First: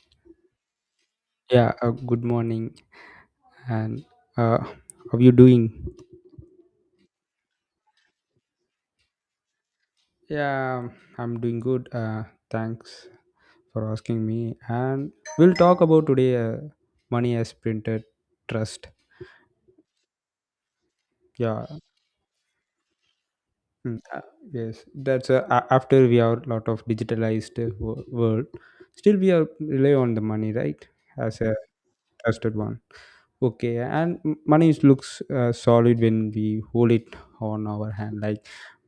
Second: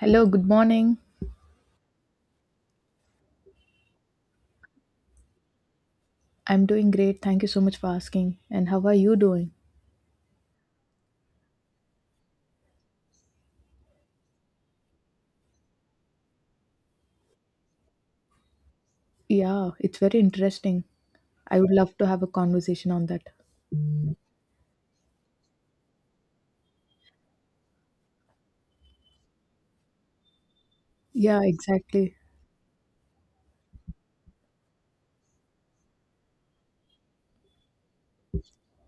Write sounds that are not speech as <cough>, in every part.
Hello, good morning. Yeah, Good morning. And uh, how you doing? I'm doing great. Thank you so much for asking. And how are you doing? Yeah, I'm doing good. Thanks for asking me. And we'll talk about today money as printed trust. Yeah, it's very interesting. I Yeah, would love to have a conversation on that. mm, uh, yes. That's after we are lot of digitalized world. Still, we are rely on the money, right? Yeah, As a exactly. trusted one. Okay, and money is- looks solid when we hold it on our hand. Like,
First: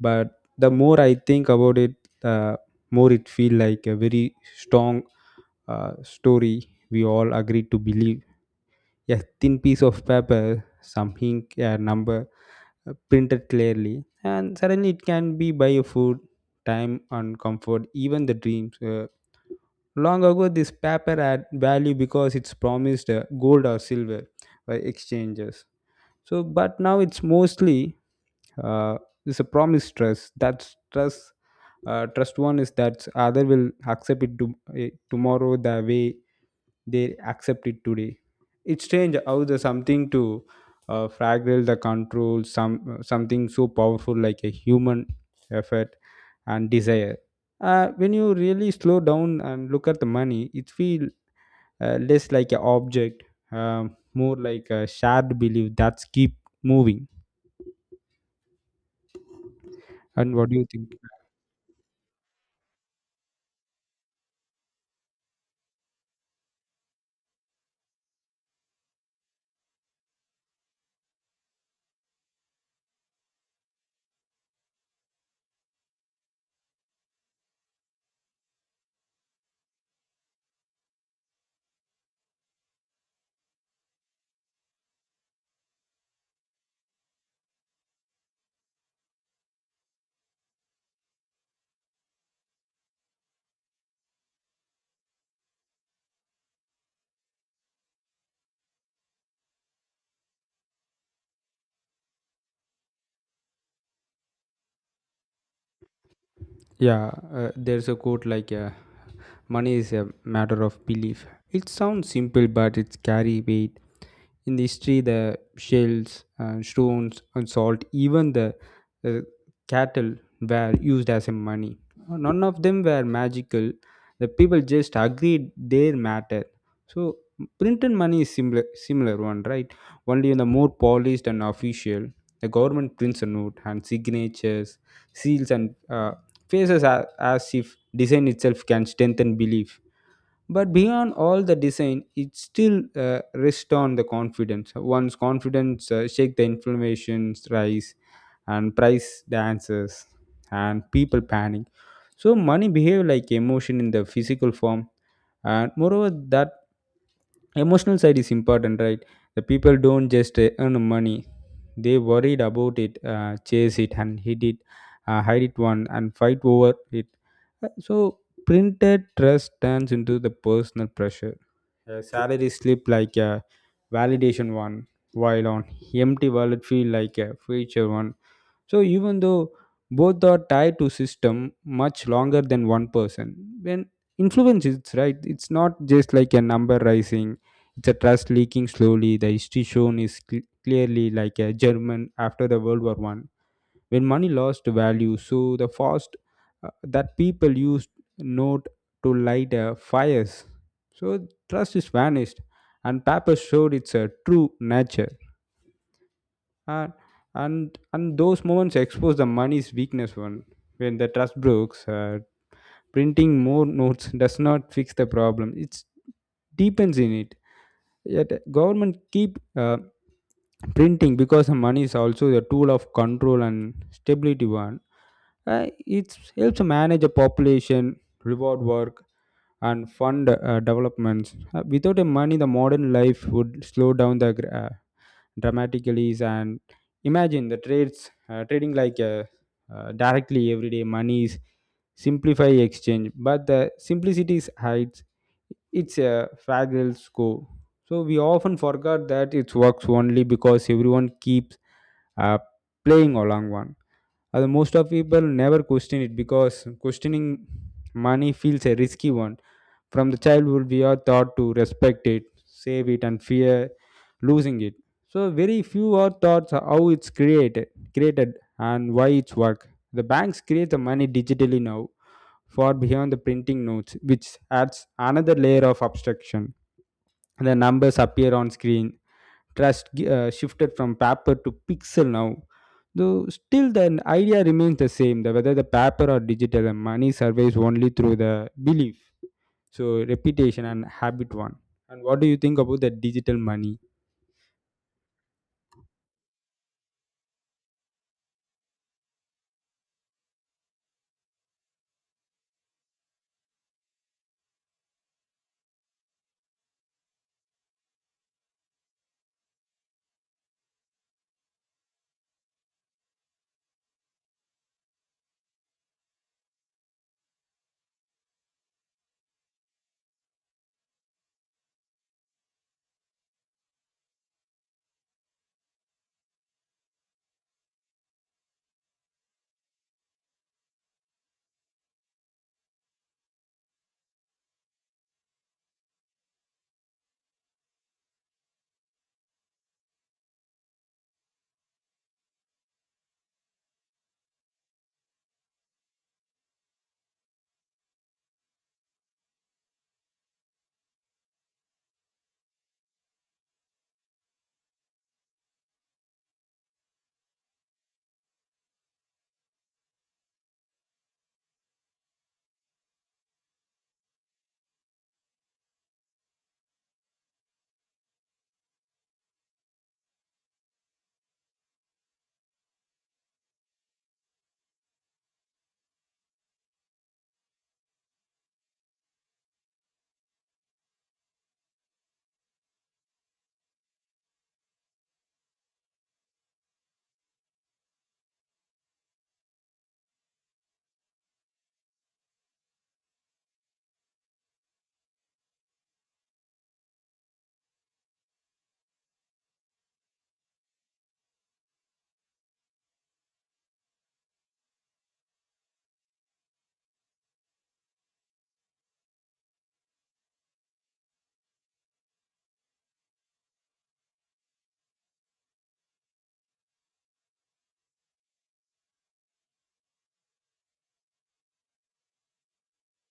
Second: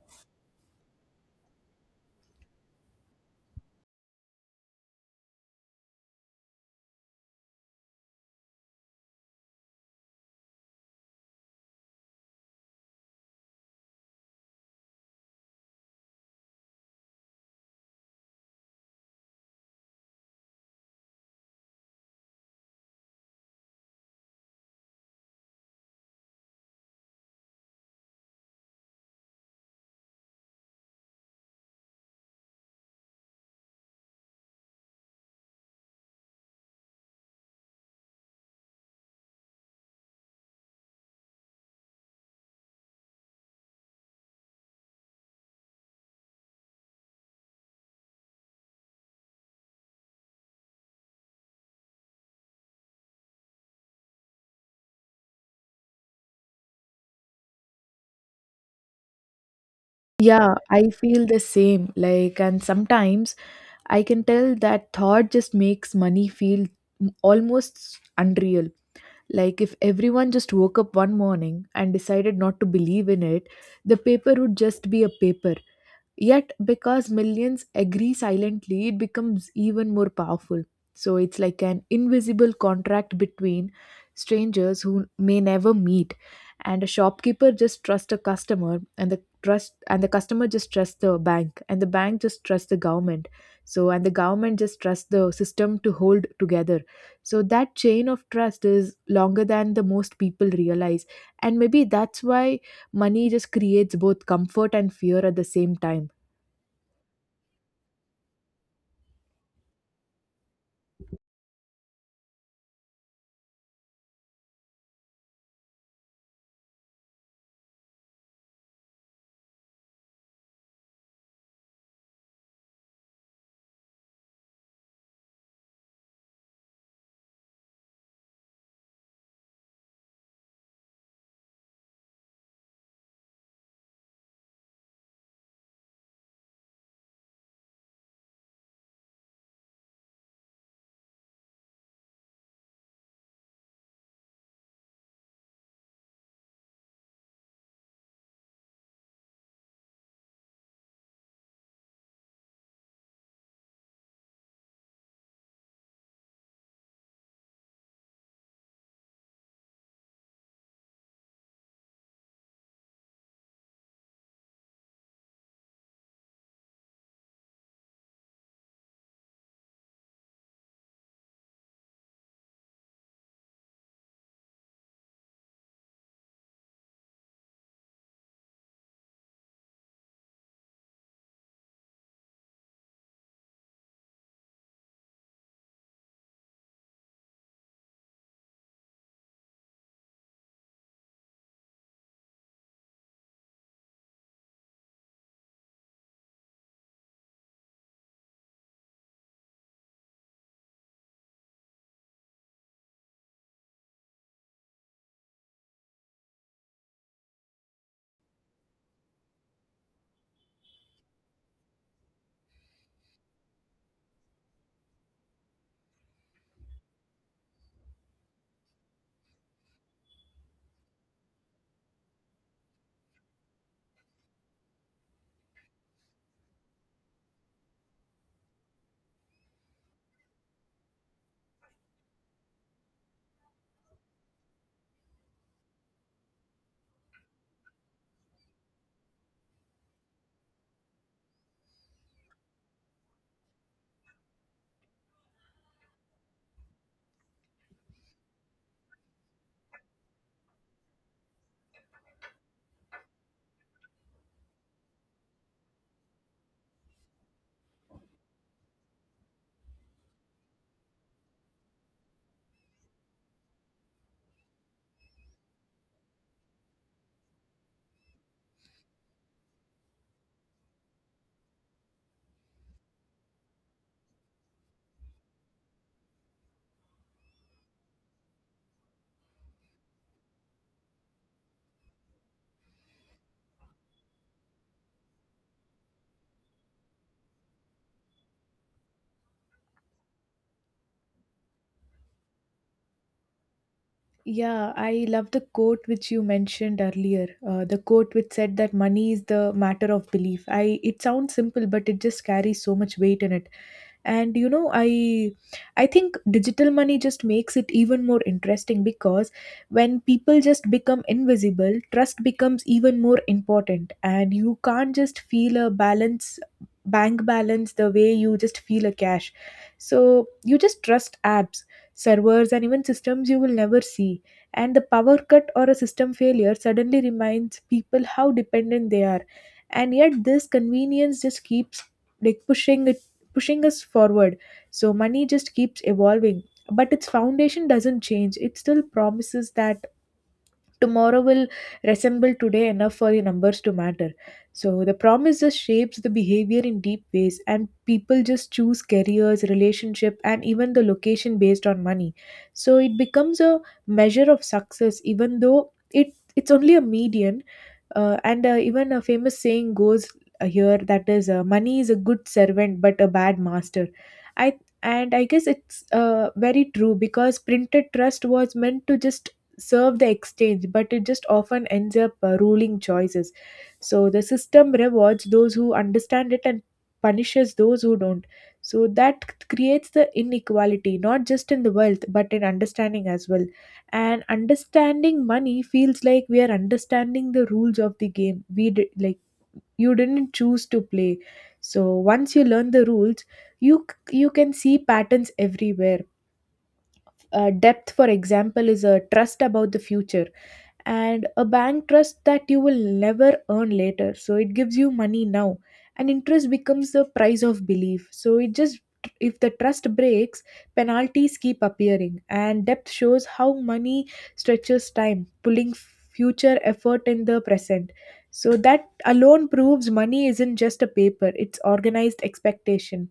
but the more I think about it, the more it feel like a very strong story we all agreed to believe. A thin piece of paper, some ink, a number printed clearly, and suddenly it can be buy a food, time, and comfort, even the dreams. Long ago, this paper had value because it's promised gold or silver by exchanges. So, but now it's mostly uh, it's a promise trust. That's trust. Trust one is that other will accept it to, tomorrow the way they accept it today. It's strange how the something to fragile the control some something so powerful like a human effort and desire. When you really slow down and look at the money it feel less like an object, more like a shared belief that's keep moving. And what Yeah, do you think? I feel the same. Like, and sometimes I can tell that thought just makes money feel almost unreal. Like, if everyone just woke up one morning and decided not to believe in it, the paper would just be a paper. Yet, because millions agree silently, it becomes even more powerful. So it's like an invisible contract between strangers who may never meet, and a shopkeeper just trusts a customer, and the trust and the customer just trusts the bank, and the bank just trusts the government. So and the government just trusts the system to hold together. So that chain of trust is longer than the most people realize, and maybe that's why money just creates both comfort and fear at the same time. yeah there's a quote like, money is a matter of belief. It sounds simple but it's carry weight. In the history, the shells, stones, and salt, even the uh, cattle were used as a money. None of them were magical. The people just agreed their matter. So printed money is similar one, right? Only in the more polished and official, the government prints a note and signatures, seals, and faces as if design itself can strengthen belief, but beyond all the design it still rests on the confidence. Once confidence shake, the inflammations rise and price dances and people panic. So money behave like emotion in the physical form. And moreover, that emotional side is important, right? The people don't just earn money, they worried about it, chase it and hit it, hide it one and fight over it. So printed trust turns into the personal pressure. A salary slip like a validation one, while on empty wallet feel like a future one. So even though both are tied to system much longer than one person, when influence is right, it's not just like a number rising. It's a trust leaking slowly. The history shown is clearly like a German after the World War One, when money lost value so the fast that people used note to light fires. So trust is vanished and paper showed its true nature. and and those moments expose the money's weakness one. When the trust breaks, printing more notes <laughs> does not fix the problem, it deepens in it. Yet government keep printing, because the money is also a tool of control and stability one. It helps manage a population, reward work, and fund developments. Without a money, the modern life would slow down the dramatically. And imagine the trades trading like directly, everyday monies simplify exchange, but the simplicity hides its a fragile scope. So we often forgot that it works only because everyone keeps uh, playing along one. Most of people never question it because questioning money feels a risky one. From the childhood, we are taught to respect it, save it, and fear losing it. So very few are taught how it's created, and why it's work. The banks create the money digitally now, far beyond the printing notes, which adds another layer of abstraction. The numbers appear on screen. Trust shifted from paper to pixel now, though still the idea remains the same, the whether the paper or digital and money survives only through the belief. So reputation and habit one. And what do you think about the digital money? Yeah, I love the quote which you mentioned earlier. The quote which said that money is the matter of belief. I it sounds simple, but it just carries so much weight in it. And you know, I think digital money just makes it even more interesting because when people just become invisible, trust becomes even more important, and you can't just feel a balance bank balance the way you just feel a cash. So you just trust apps, servers, and even systems you will never see, and the power cut or a system failure suddenly reminds people how dependent they are, and yet this convenience just keeps like pushing us forward. So money just keeps evolving, but its foundation doesn't change. It still promises that tomorrow will resemble today enough for the numbers to matter. So the promise just shapes the behavior in deep ways, and people just choose careers, relationship, and even the location based on money. So it becomes a measure of success, even though it's only a median. And even a famous saying goes here that is, money is a good servant but a bad master. I and I guess it's very true because printed trust was meant to just serve the exchange, but it just often ends up ruling choices. So the system rewards those who understand it and punishes those who don't. So that creates the inequality, not just in the wealth, but in understanding as well. And understanding money feels like we are understanding the rules of the game. We did, like you didn't choose to play. So once you learn the rules, you can see patterns everywhere. Depth, for example, is a trust about the future, and a bank trusts that you will never earn later, so it gives you money now, and interest becomes the price of belief. So it just, if the trust breaks, penalties keep appearing, and depth shows how money stretches time, pulling future effort in the present. So that alone proves money isn't just a paper, it's organized expectation.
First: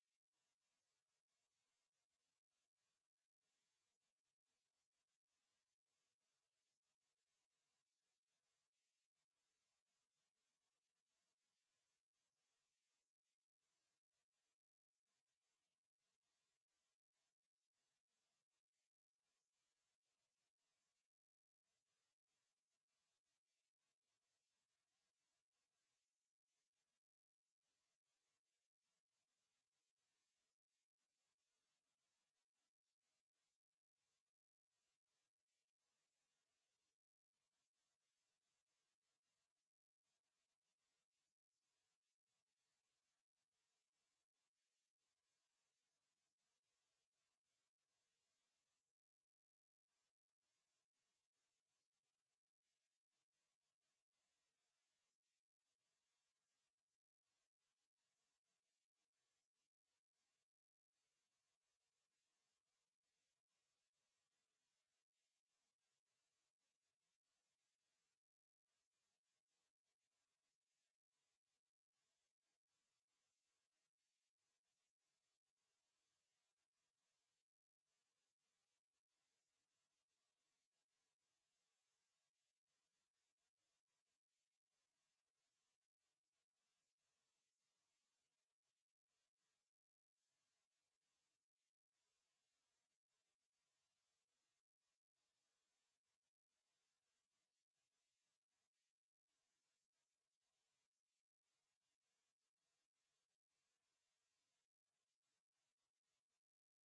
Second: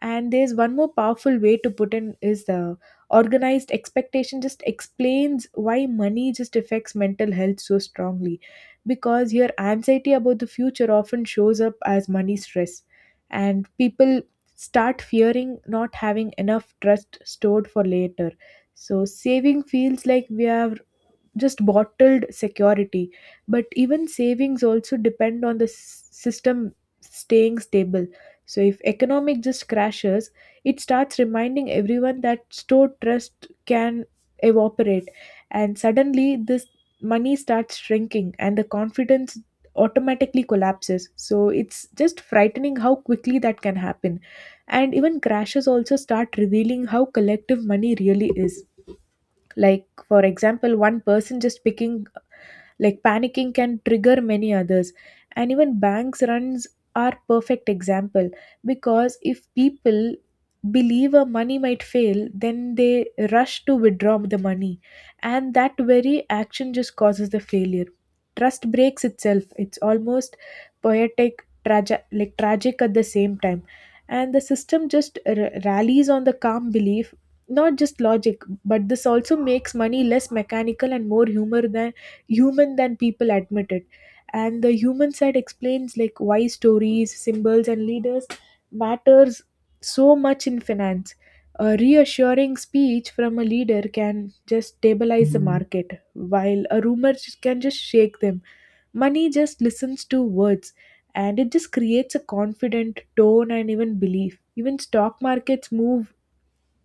And there's one more powerful way to put in is the organized expectation just explains why money just affects mental health so strongly because your anxiety about the future often shows up as money stress, and people start fearing not having enough trust stored for later. So saving feels like we are just bottled security, but even savings also depend on the system staying stable. So if economic just crashes, it starts reminding everyone that stored trust can evaporate, and suddenly this money starts shrinking and the confidence automatically collapses. So it's just frightening how quickly that can happen. And even crashes also start revealing how collective money really is. Like for example, one person just picking like panicking can trigger many others, and even banks runs are perfect example because if people believe a money might fail, then they rush to withdraw the money, and that very action just causes the failure. Trust breaks itself. It's almost poetic tragic like tragic at the same time. And the system just rallies on the calm belief, not just logic. But this also makes money less mechanical and more human than people admit it. And the human side explains like why stories, symbols, and leaders matters so much in finance. A reassuring speech from a leader can just stabilize the market while a rumor can just shake them. Money just listens to words, and it just creates a confident tone and even belief. Even stock markets move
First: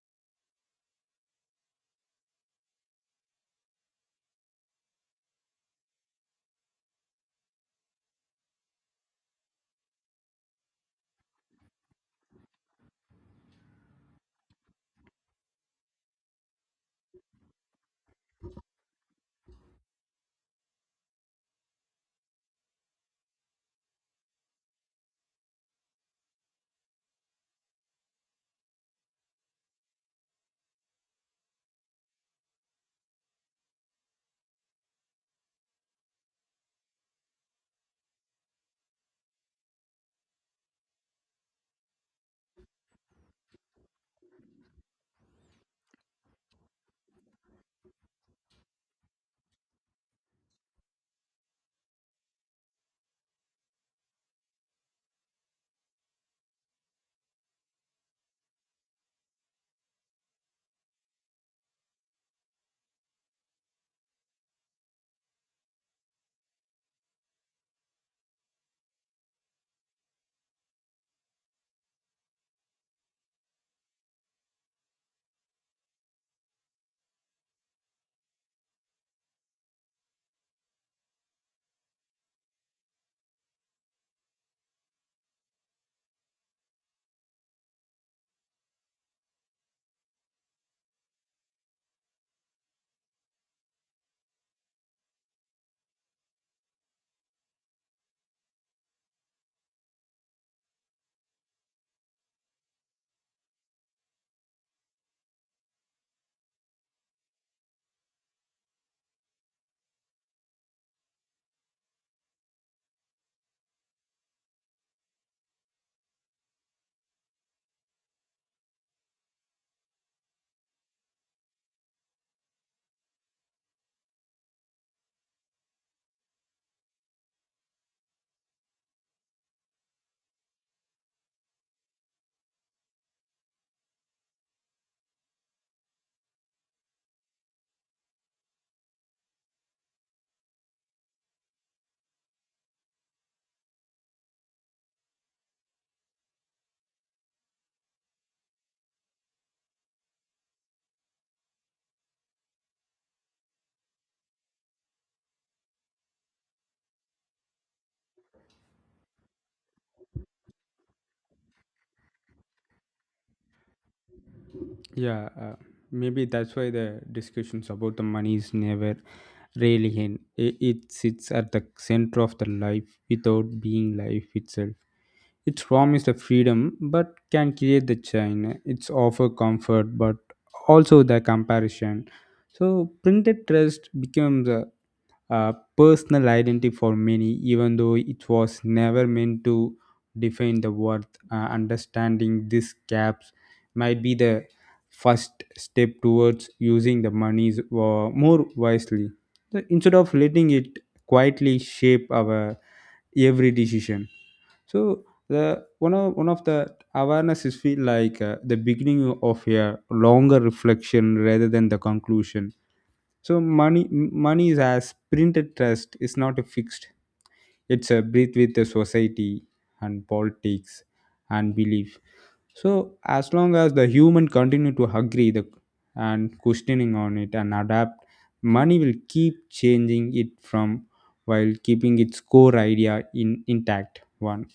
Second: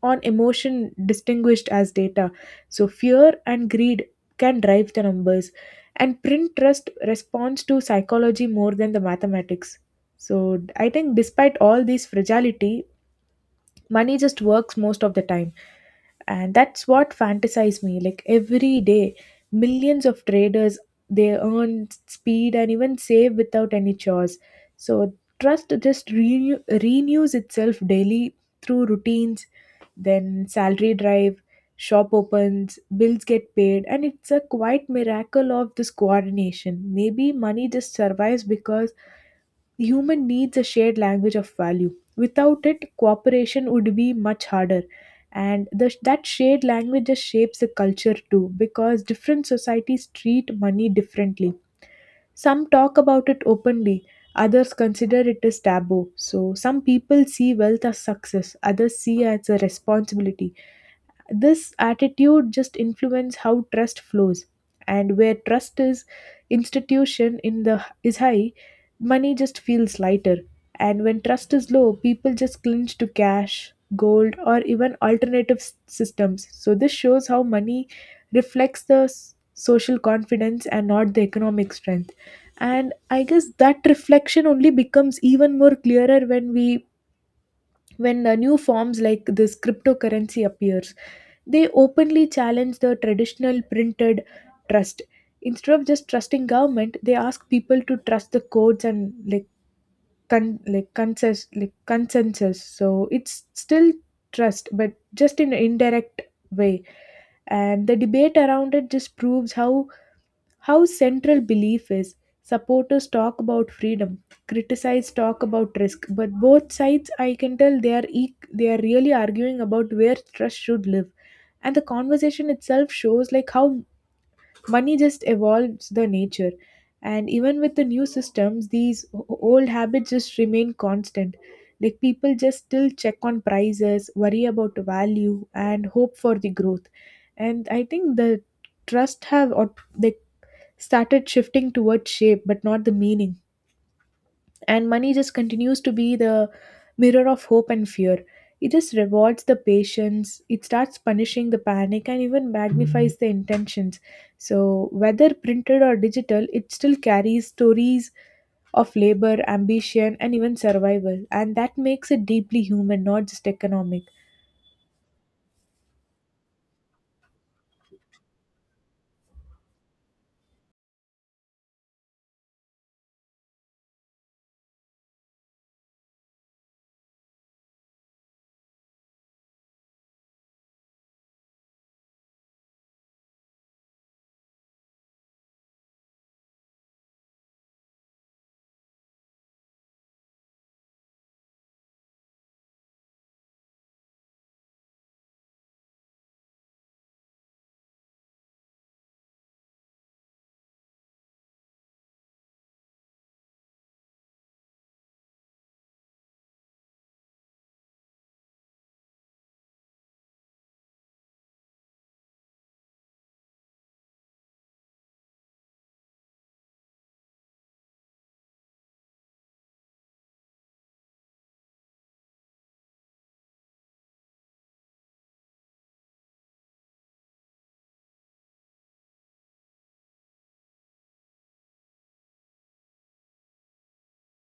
on emotion distinguished as data. So fear and greed can drive the numbers, and print trust responds to psychology more than the mathematics. So I think, despite all this fragility, money just works most of the time, and that's what fantasize me. Like every day millions of traders, they earn speed and even save without any chores. So trust just renews itself daily through routines. Then salary drive, shop opens, bills get paid, and it's a quite miracle of this coordination. Maybe money just survives because human needs a shared language of value. Without it, cooperation would be much harder. And that shared language just shapes the culture too, because different societies treat money differently. Some talk about it openly, others consider it as taboo. So, some people see wealth as success, others see as a responsibility. This attitude just influences how trust flows, and where trust is institution in the is high, money just feels lighter. And when trust is low, people just cling to cash, gold, or even alternative systems. So this shows how money reflects the social confidence and not the economic strength. And I guess that reflection only becomes even more clearer when new forms like this cryptocurrency appears. They openly challenge the traditional printed trust. Instead of just trusting government, they ask people to trust the codes and like consensus. So it's still trust, but just in an indirect way. And the debate around it just proves how central belief is. Supporters talk about freedom, criticize talk about risk, but both sides I can tell they are really arguing about where trust should live. And the conversation itself shows like how money just evolves the nature. And even with the new systems, these old habits just remain constant. Like people just still check on prices, worry about the value, and hope for the growth. And I think the trust have or they started shifting towards shape but not the meaning. And money just continues to be the mirror of hope and fear. It just rewards the patience, it starts punishing the panic, and even magnifies the intentions. So whether printed or digital, it still carries stories of labor, ambition, and even survival, and that makes it deeply human, not just economic. yeah uh, Maybe that's why the discussions about the money is never really end it, it sits at the center of the life without being life itself. It's promised the freedom but can create the chain. It's offer comfort but also the comparison. So printed trust becomes a personal identity for many, even though it was never meant to define the worth. Understanding these gaps might be the first step towards using the monies more wisely. So instead of letting it quietly shape our every decision, so the one of the awareness is feel like the beginning of a longer reflection rather than the conclusion. So money money is as printed trust is not a fixed, it's a breathe with the society and politics and belief. So as long as the human continue to agree the and questioning on it and adapt, money will keep changing it from while keeping its core idea in intact. One.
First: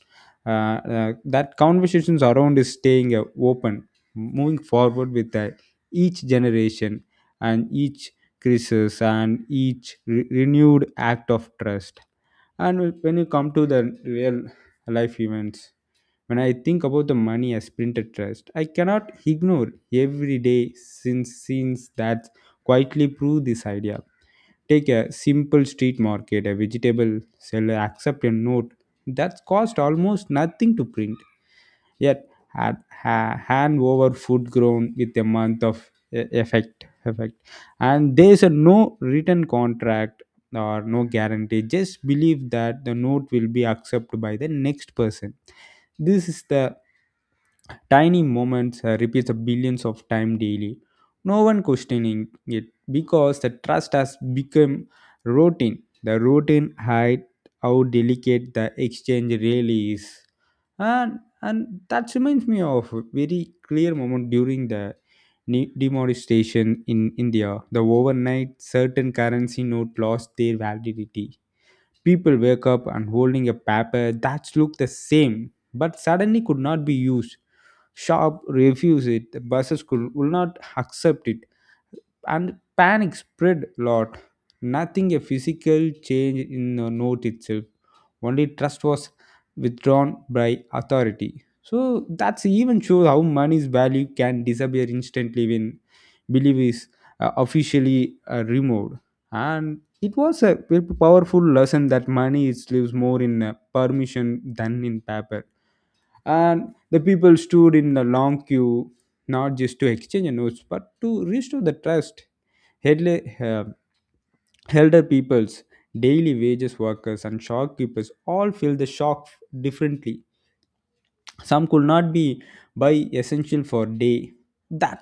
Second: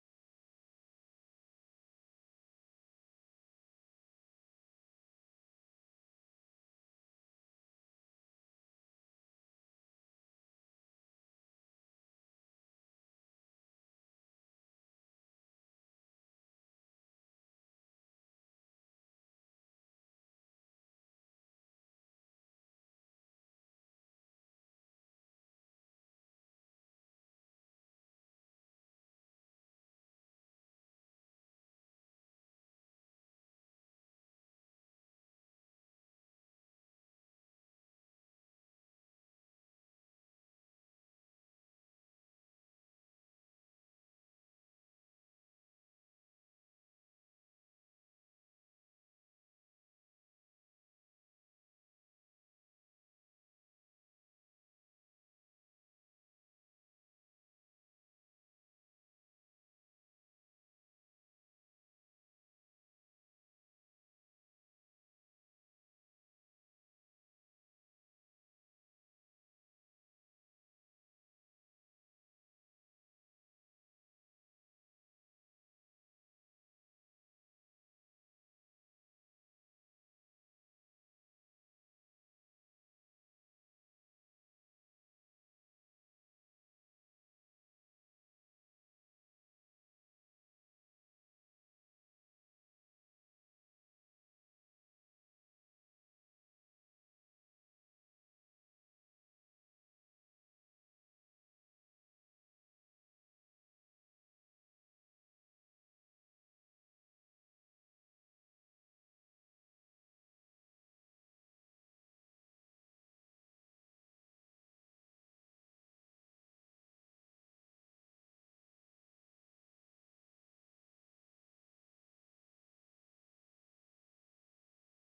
That conversations around is staying open, moving forward with each generation and each crisis and each renewed act of trust. And when you come to the real life events, when I think about the money I printed, trust, I cannot ignore every day since scenes that quietly prove this idea. Take a simple street market, a vegetable seller accept a note that cost almost nothing to print. Yet had ha, hand over food grown with a month of effect. And there is a no written contract or no guarantee. Just believe that the note will be accepted by the next person. This is the tiny moments repeats a billions of time daily. No one questioning it because the trust has become routine. The routine hide how delicate the exchange really is. And that reminds me of a very clear moment during the demonetization in India. The overnight certain currency note lost their validity. People wake up and holding a paper that looked the same but suddenly could not be used. Shop refuse it, the buses will not accept it, and panic spread lot. Nothing a physical change in the note itself, only trust was withdrawn by authority. So that's even shows how money's value can disappear instantly when belief is officially removed. And it was a very powerful lesson that money is lives more in permission than in paper. And the people stood in the long queue not just to exchange notes but to restore the trust. Headle- uh, Elder peoples, daily wages workers and shopkeepers all feel the shock differently. Some could not be buy essential for day. That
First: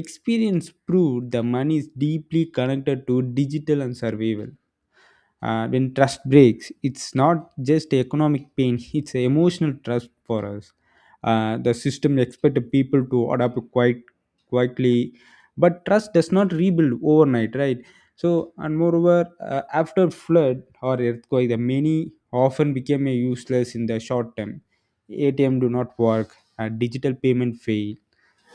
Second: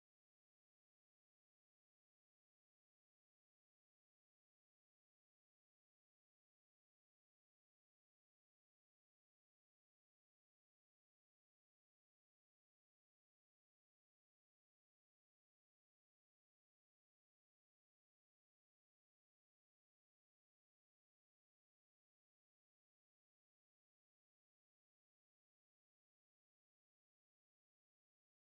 experience proved the money is deeply connected to digital and survival. Uh, when trust breaks, it's not just economic pain, it's emotional trust for us. Uh, the system expected people to adapt quite quietly, but trust does not rebuild overnight, right? So, and moreover, after flood or earthquake, the many often became a useless in the short term. ATM do not work, digital payment fail,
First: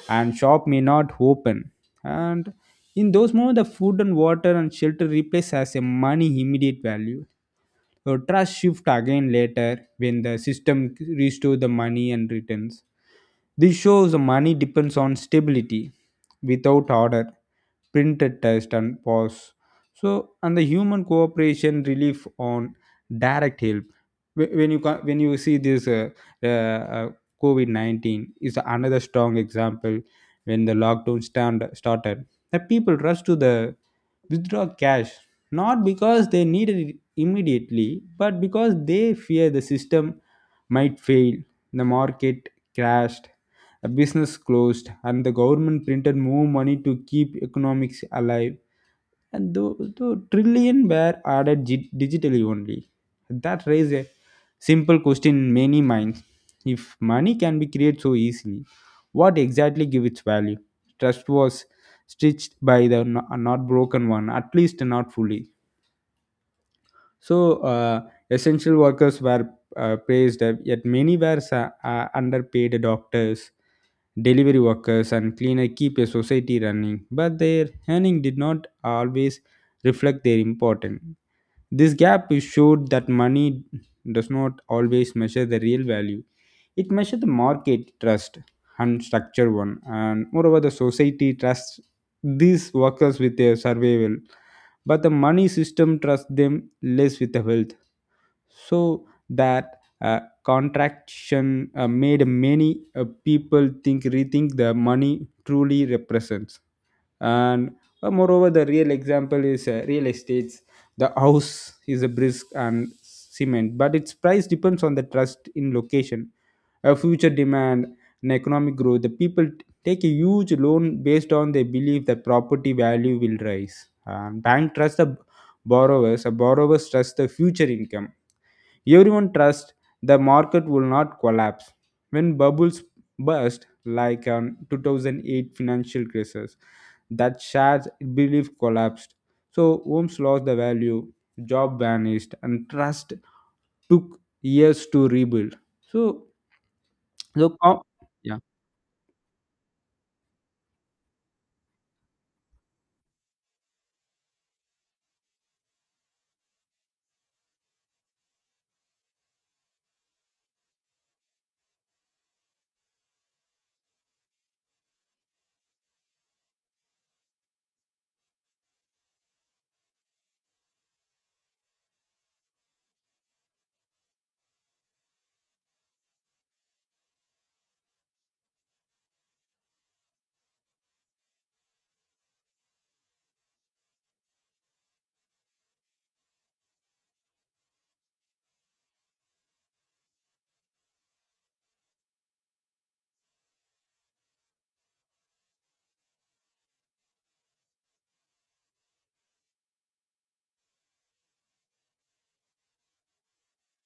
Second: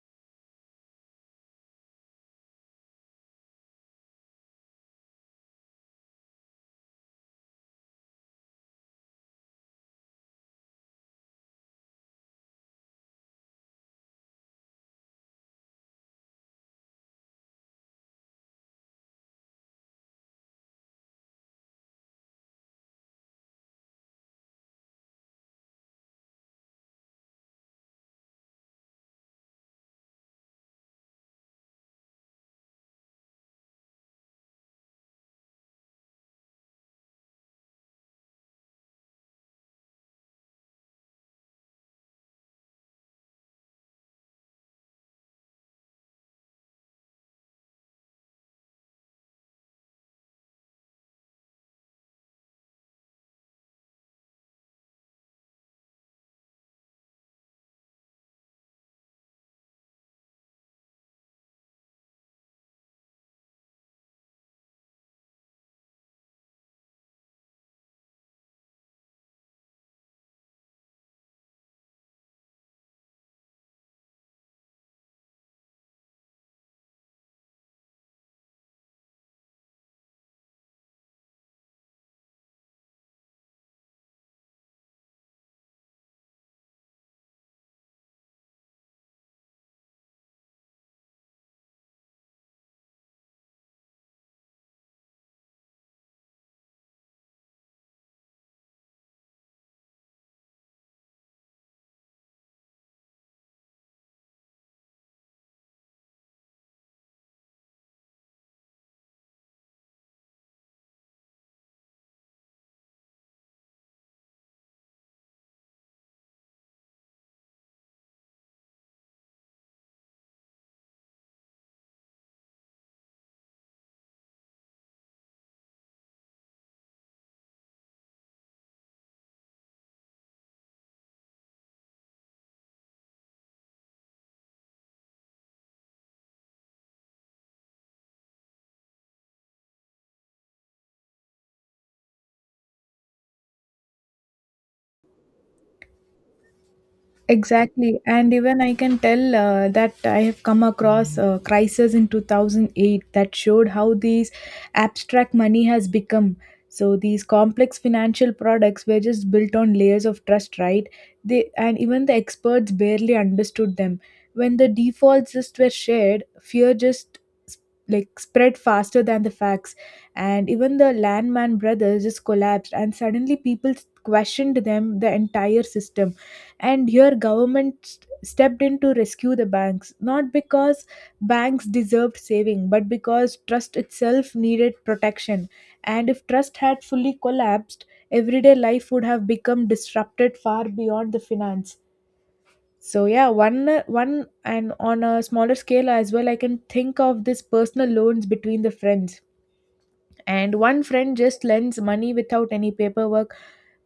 and shop may not open. And in those moments, the food and water and shelter replace as a money immediate value. So trust shift again later when the system restore the money and returns. This shows money depends on stability. Without order, printed test and pause. So and the human cooperation relief on direct help. When you see this uh, uh, COVID 19 is another strong example when the lockdown stand started. The people rushed to the withdraw cash, not because they needed it immediately but because they fear the system might fail. The market crashed, a business closed, and the government printed more money to keep economics alive. And the trillion were added digitally only. That raised a simple question in many minds: if money can be created so easily, what exactly give its value? Trust was stitched by the not broken one, at least not fully. So essential workers were praised, yet many were underpaid. Doctors, delivery workers and cleaners keep a society running, but their earning did not always reflect their importance. This gap is showed that money does not always measure the real value. It measures the market trust and structure one, and moreover, the society trusts these workers with their survival, but the money system trusts them less with the wealth so that contraction made many people think rethink the money truly represents. And moreover, the real example is real estates. The house is a brisk and cement but its price depends on the trust in location, a future demand and economic growth. The people take a huge loan based on their belief that property value will rise and bank trusts the borrowers, a borrowers trust the future income. Everyone trusts the market will not collapse. When bubbles burst, like 2008 financial crisis, that shares belief collapsed. So homes lost the value, job vanished, and trust took years to rebuild. So the com- Exactly, and yeah. even I can tell that I have come across a crisis in 2008 that showed how these abstract money has become. So these complex financial products were just built on layers of trust, right? They and even the experts barely understood them. When the defaults just were shared, fear just s- spread faster than the facts, and even the Landman brothers just collapsed, and suddenly people questioned them the entire system. And here government stepped in to rescue the banks, not because banks deserved saving, but because trust itself needed protection. And if trust had fully collapsed, everyday life would have become disrupted far beyond the finance. So yeah, one one and on a smaller scale as well, I can think of this personal loans between the friends, and one friend just lends money without any paperwork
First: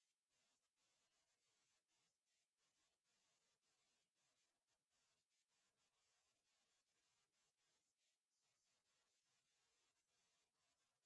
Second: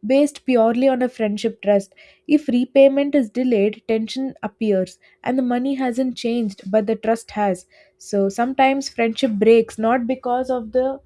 based purely on a friendship trust. If repayment is delayed, tension appears, and the money hasn't changed, but the trust has. So sometimes friendship breaks not because of the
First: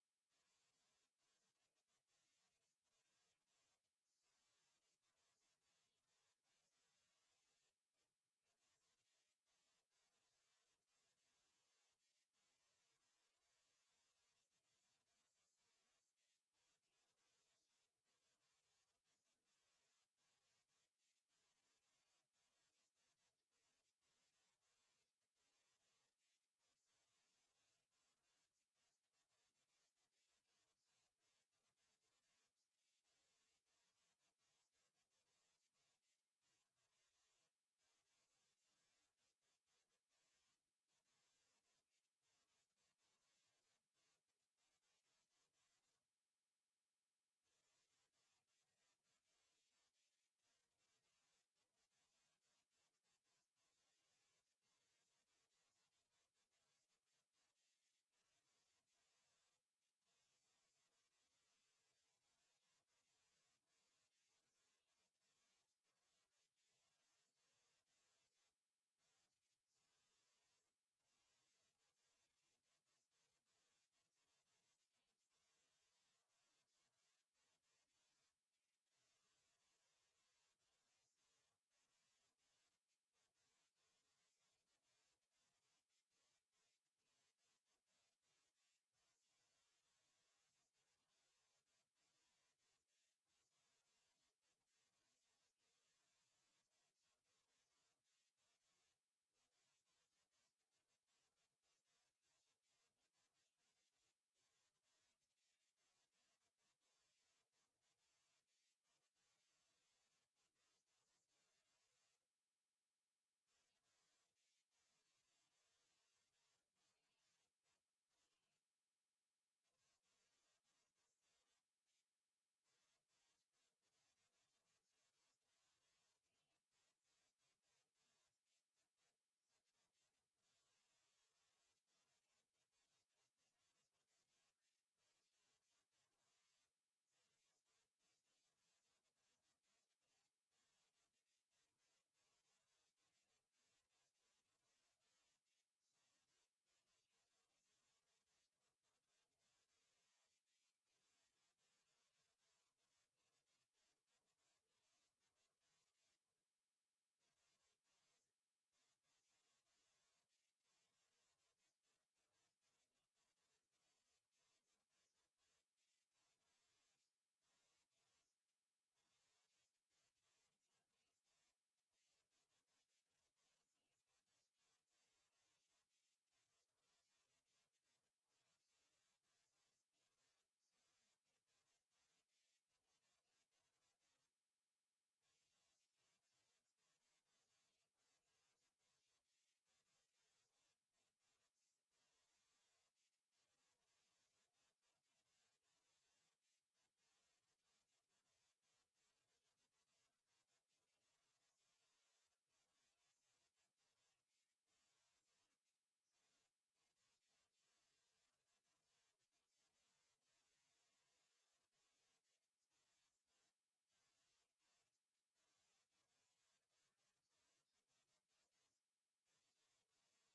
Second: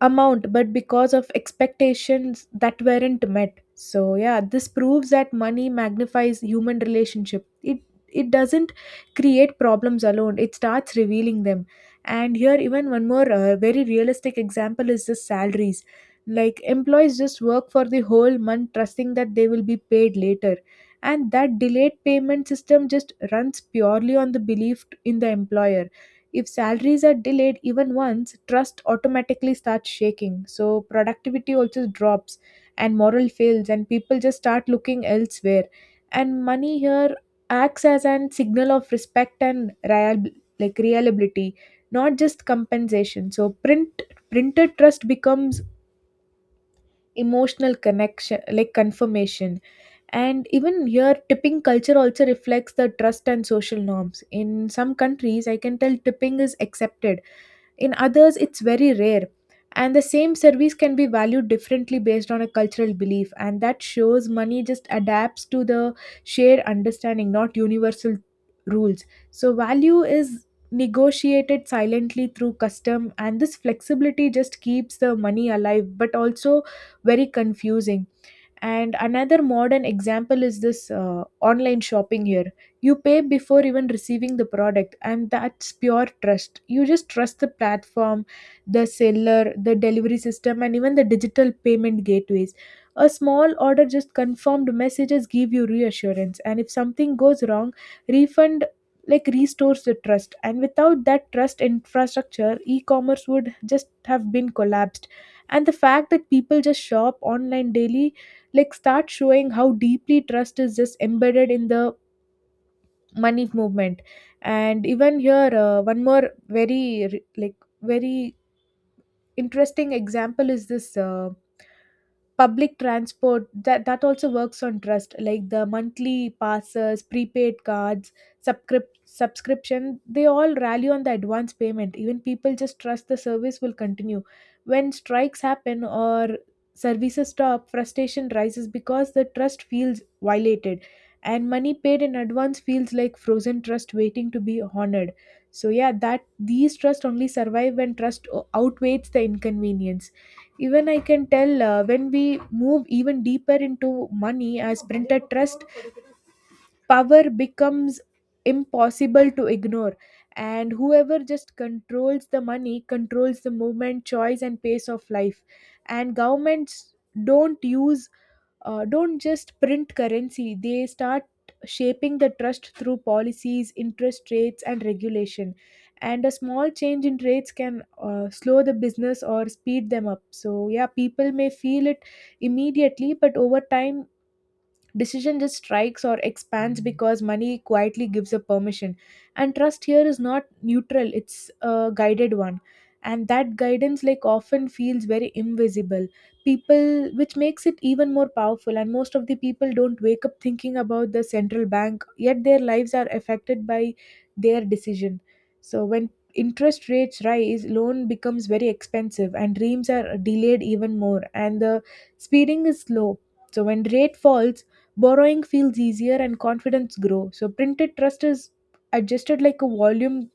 amount but because of expectations that weren't met. So yeah, this proves that money magnifies human relationship. It doesn't create problems alone, it starts revealing them. And here even one more very realistic example is the salaries. Like employees just work for the whole month trusting that they will be paid later, and that delayed payment system just runs purely on the belief in the employer. If salaries are delayed even once, trust automatically starts shaking. So productivity also drops and morale fails, and people just start looking elsewhere. And money here acts as an signal of respect and real, like reliability, not just compensation. So printed trust becomes emotional connection, like confirmation. And even here, tipping culture also reflects the trust and social norms. In some countries, I can tell, tipping is accepted, in others it's very rare, and the same service can be valued differently based on a cultural belief. And that shows money just adapts to the shared understanding, not universal rules. So value is negotiated silently through custom, and this flexibility just keeps the money alive but also very confusing. And another modern example is this online shopping. Here you pay before even receiving the product, and that's pure trust. You just trust the platform, the seller, the delivery system, and even the digital payment gateways. A small order just confirmed messages give you reassurance, and if something goes wrong, refund like restores the trust. And without that trust infrastructure, e-commerce would just have been collapsed. And the fact that people just shop online daily like start showing how deeply trust is just embedded in the money movement. And even here, one more very re- like very interesting example is this public transport. That also works on trust, like the monthly passes, prepaid cards, subscription. They all rally on the advance payment. Even people just trust the service will continue. When strikes happen or services stop, frustration rises because the trust feels violated. And money paid in advance feels like frozen trust waiting to be honored. So yeah, that these trust only survive when trust outweighs the inconvenience. Even I can tell, when we move even deeper into money as printed trust, power becomes impossible to ignore. And whoever just controls the money controls the movement, choice, and pace of life. And governments don't use don't just print currency, they start shaping the trust through policies, interest rates, and regulation. And a small change in rates can slow the business or speed them up. So, yeah, people may feel it immediately, but over time, decision just strikes or expands because money quietly gives a permission. And trust here is not neutral, it's a guided one. And that guidance like often feels very invisible people, which makes it even more powerful. And most of the people don't wake up thinking about the central bank, yet their lives are affected by their decision. So when interest rates rise, loan becomes very expensive and dreams are delayed even more, and the speeding is slow. So when rate falls, borrowing feels easier and confidence grows. So printed trust is adjusted like a volume,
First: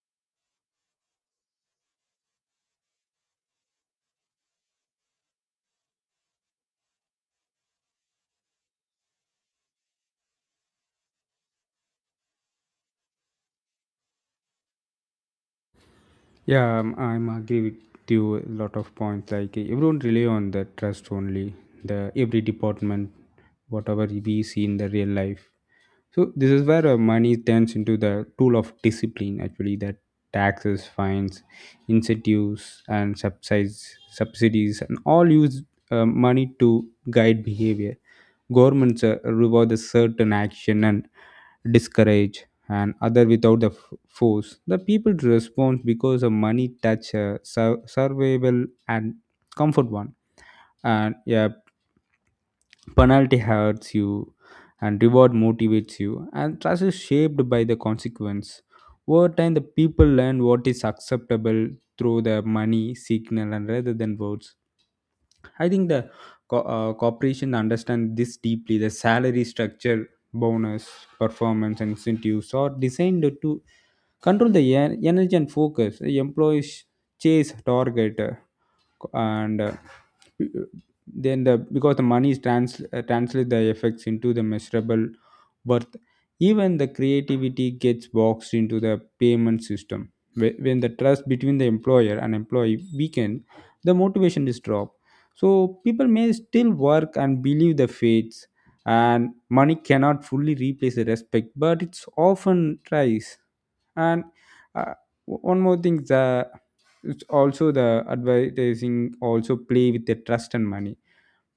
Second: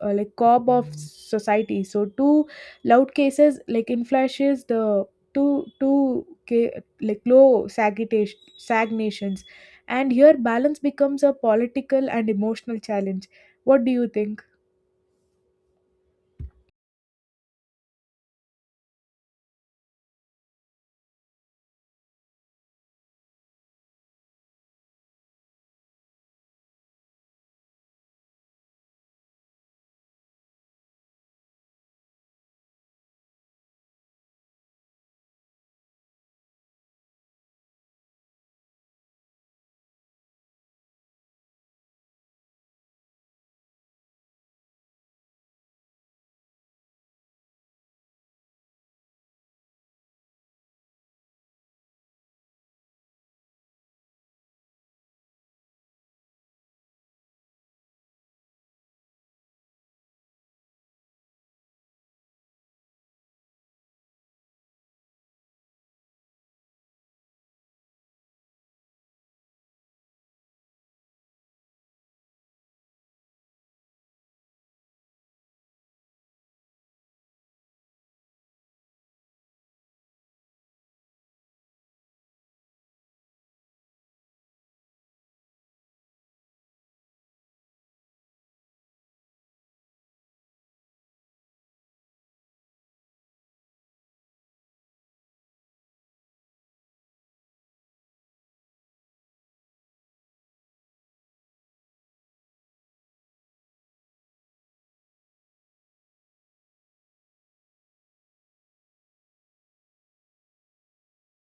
like cob of society. So two loud cases like inflashes the two two ca- like low sagitation stagnations, and here balance becomes a political and emotional challenge. What do you think? Yeah, I'm agree with you a lot of points. Like everyone rely on the trust only. The every department, whatever we see in the real life. So this is where money turns into the tool of discipline. Actually, that taxes, fines, incentives, and subsidies, subsidies, and all use money to guide behavior. Governments reward a certain action and discourage and other without the force. The people respond because of money, touch, survival, and comfort one. And yeah, penalty hurts you, and reward motivates you, and trust is shaped by the consequence. Over time, the people learn what is acceptable through the money signal and rather than words. I think the corporation understand this deeply. The salary structure, bonus, performance, and incentives are designed to control the energy and focus employees chase target and then the because the money is translate the effects into the measurable worth. Even the creativity gets boxed into the payment system. When the trust between the employer and employee weaken, the motivation is dropped. So people may still work and believe the fates, and money cannot fully replace the respect but it's often tries. And uh, one more thing, the it's also the advertising also play with the trust and money.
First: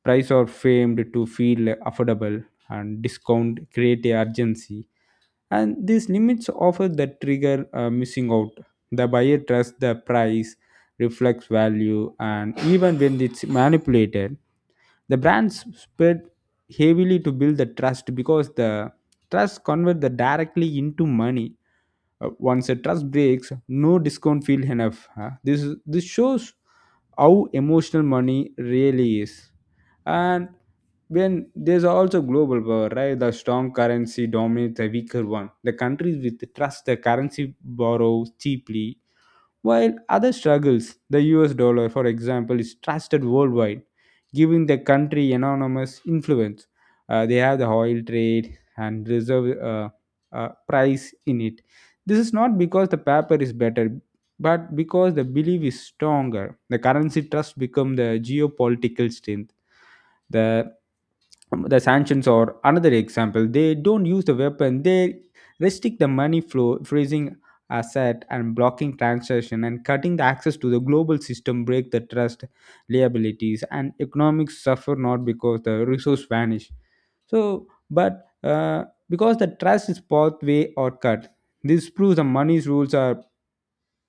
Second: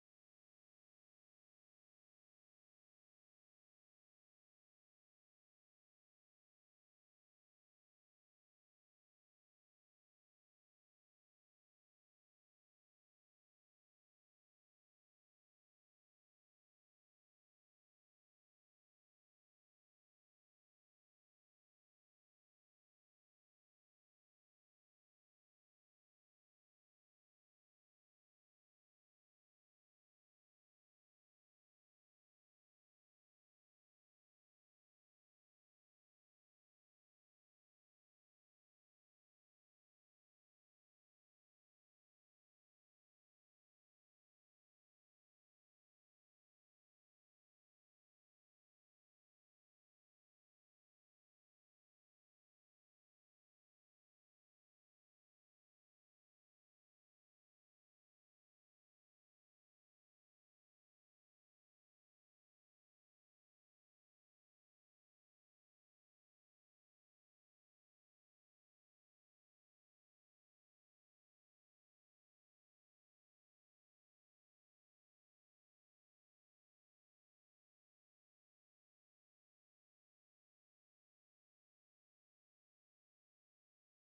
Price are framed to feel affordable, and discount create a urgency, and these limits offer the trigger missing out. The buyer trusts the price reflects value, and even when it's manipulated, the brands spent heavily to build the trust because the trust convert the directly into money. Once a trust breaks, no discount feel enough. Huh? This shows how emotional money really is. And when there's also global power, right? The strong currency dominates the weaker one. The countries with trust, the currency borrows cheaply while other struggles, the US dollar, for example, is trusted worldwide, giving the country enormous influence. They have the oil trade and reserve price in it. This is not because the paper is better, but because the belief is stronger. The currency trust become the geopolitical strength. The the sanctions or another example, they don't use the weapon, they restrict the money flow, freezing asset and blocking transaction and cutting the access to the global system break the trust. Liabilities and economics suffer not because the resource vanish, so but because the trust is pathway or cut. This proves the money's rules are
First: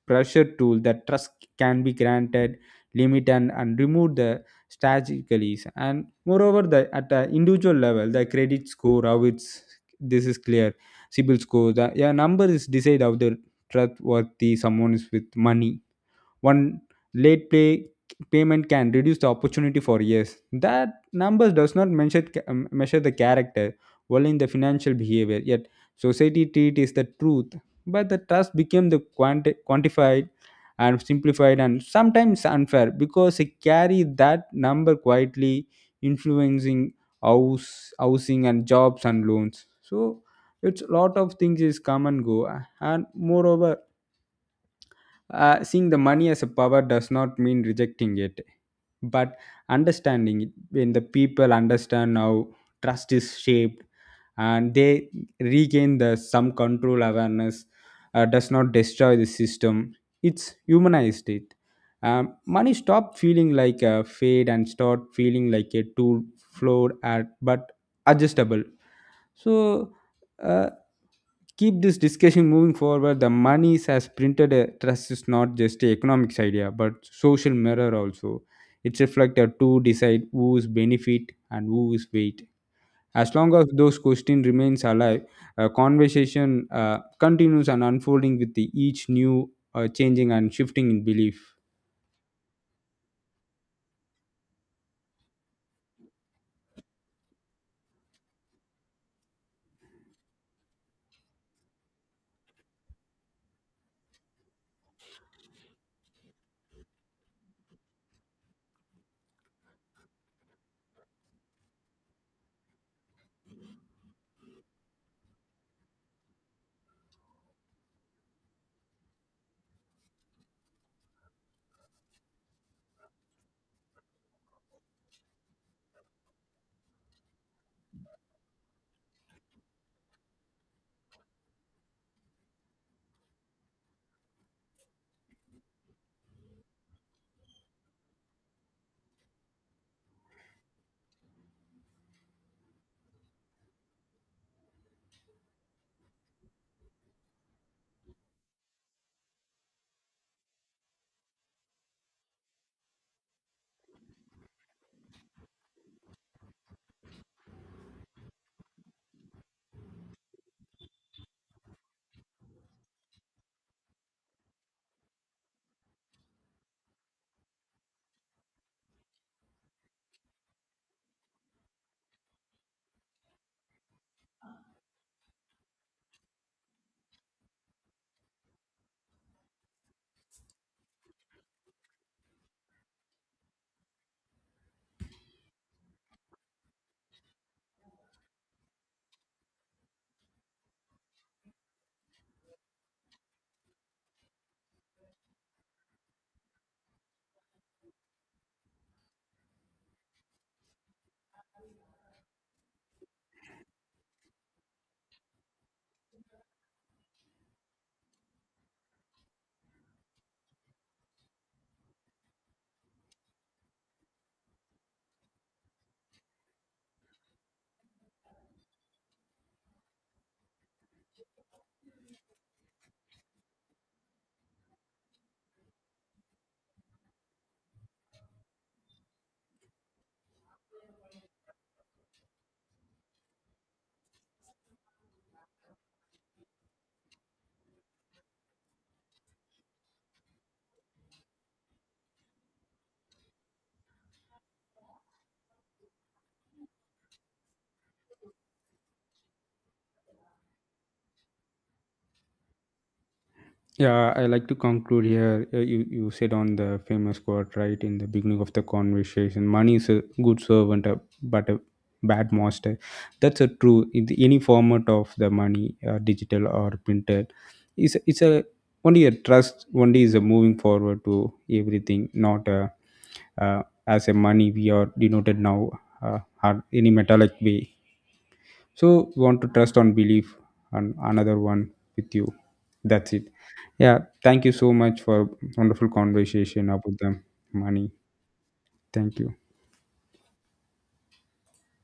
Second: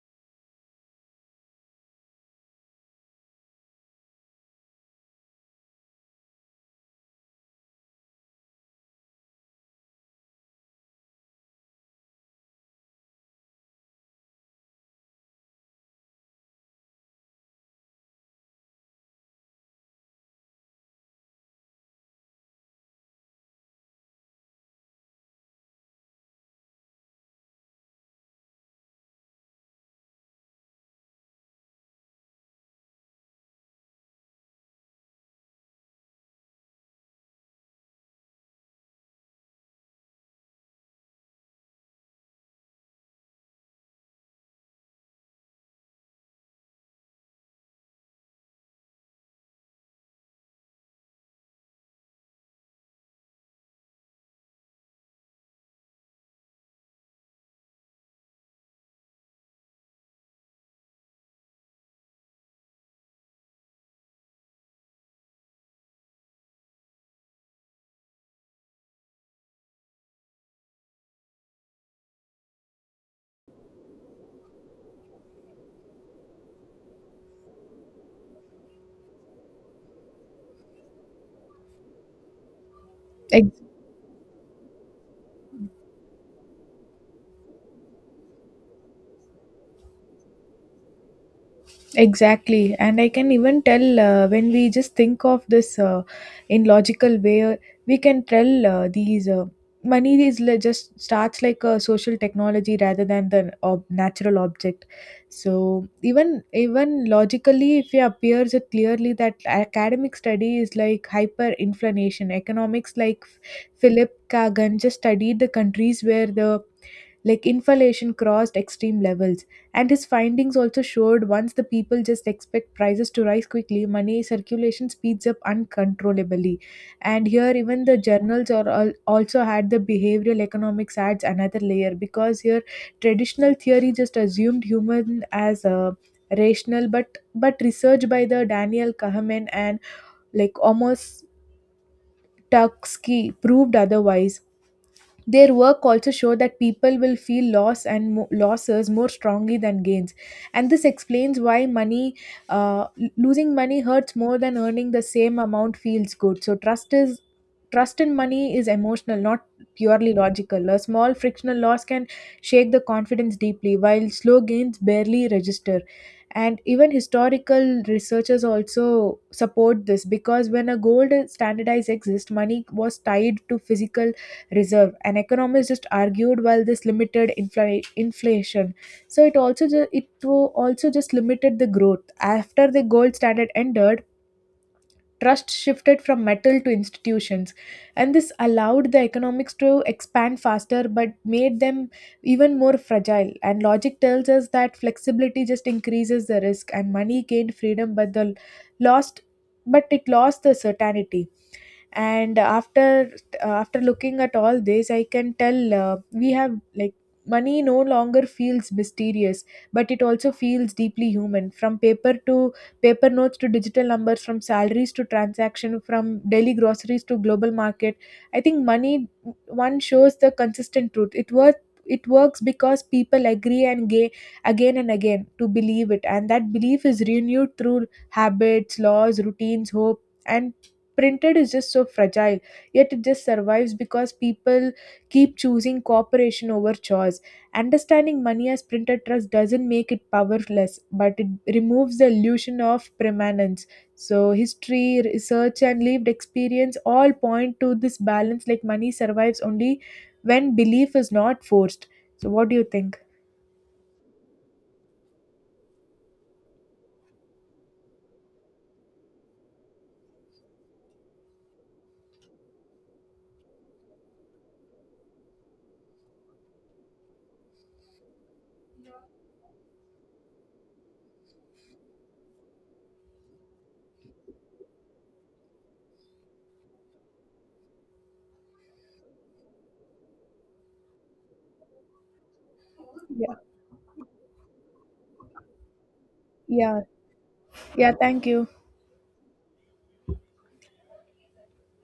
pressure tool that trust can be granted, limit and remove the strategically. And moreover, the at the individual level, the credit score how it's, this is clear. CIBIL score, the yeah, number is decided of the trustworthy someone is with money. One late pay payment can reduce the opportunity for years. That numbers does not measure measure the character only in the financial behavior, yet society treat is the truth. But the trust became the quantified and simplified and sometimes unfair because they carry that number quietly influencing house housing and jobs and loans. So it's a lot of things is come and go. And moreover, seeing the money as a power does not mean rejecting it, but understanding it. When the people understand how trust is shaped and they regain the some control awareness, does not destroy the system. It's humanized it. Money stop feeling like a fade and start feeling like a tool, flawed at but adjustable. So uh, keep this discussion moving forward. The money has printed a trust is not just a economics idea, but social mirror also. It's reflected to decide who's benefit and who's weight. As long as those questions remains alive, a conversation continues and unfolding with the each new changing and shifting in belief. Exactly. And I can even tell, when we just think of this, in logical way, we can tell, these, just starts like a social technology rather than the natural object. So even logically, if it appears it clearly that academic study is like hyperinflation. Economics like Philip Kagan just studied the countries where the like inflation crossed extreme levels. And his findings also showed, once the people just expect prices to rise quickly, money circulation speeds up uncontrollably. And here, even the journals are also had the behavioral economics adds another layer, because here traditional theory just assumed human as a rational, but research by the Daniel Kahneman and like almost Tursky proved otherwise. Their work also show that people will feel loss and losses more strongly than gains, and this explains why money, losing money hurts more than earning the same amount feels good. So trust in money is emotional, not purely logical. A small frictional loss can shake the confidence deeply, while slow gains barely register. And even historical researchers also support this, because when a gold standardized exists, money was tied to physical reserve. An economist just argued while this limited inflation, so it also also just limited the growth. After the gold standard ended, trust shifted from metal to institutions, and this allowed the economics to expand faster but made them even more fragile. And logic tells us that flexibility just increases the risk, and money gained freedom but the lost but it lost the certainty. And after looking at all this, I can tell, we have like money no longer feels mysterious, but it also feels deeply human. From paper notes to digital numbers, from salaries to transaction, from daily groceries to global market, I think money one shows the consistent truth. It works because people agree and gay again and again to believe it. And that belief is renewed through habits, laws, routines, hope, and printed is just so fragile, yet it just survives because people keep choosing cooperation over choice. Understanding money as printed trust doesn't make it powerless, but it removes the illusion of permanence. So history, research, and lived experience all point to this balance, like money survives only when belief is not forced. So what do you think? Yeah, I like to conclude here. You said on the famous quote right in the beginning of the conversation, money is a good servant, but a bad master. That's a true in the any format of the money, digital or printed. It's a only a trust. Only is a moving forward to everything, not a, uh, as a money we are denoted now or any metallic way. So we want to trust on belief and another one with you. That's it. Yeah. Yeah, thank you so much for wonderful conversation Yeah. about the money. Yeah, thank you. Thank you.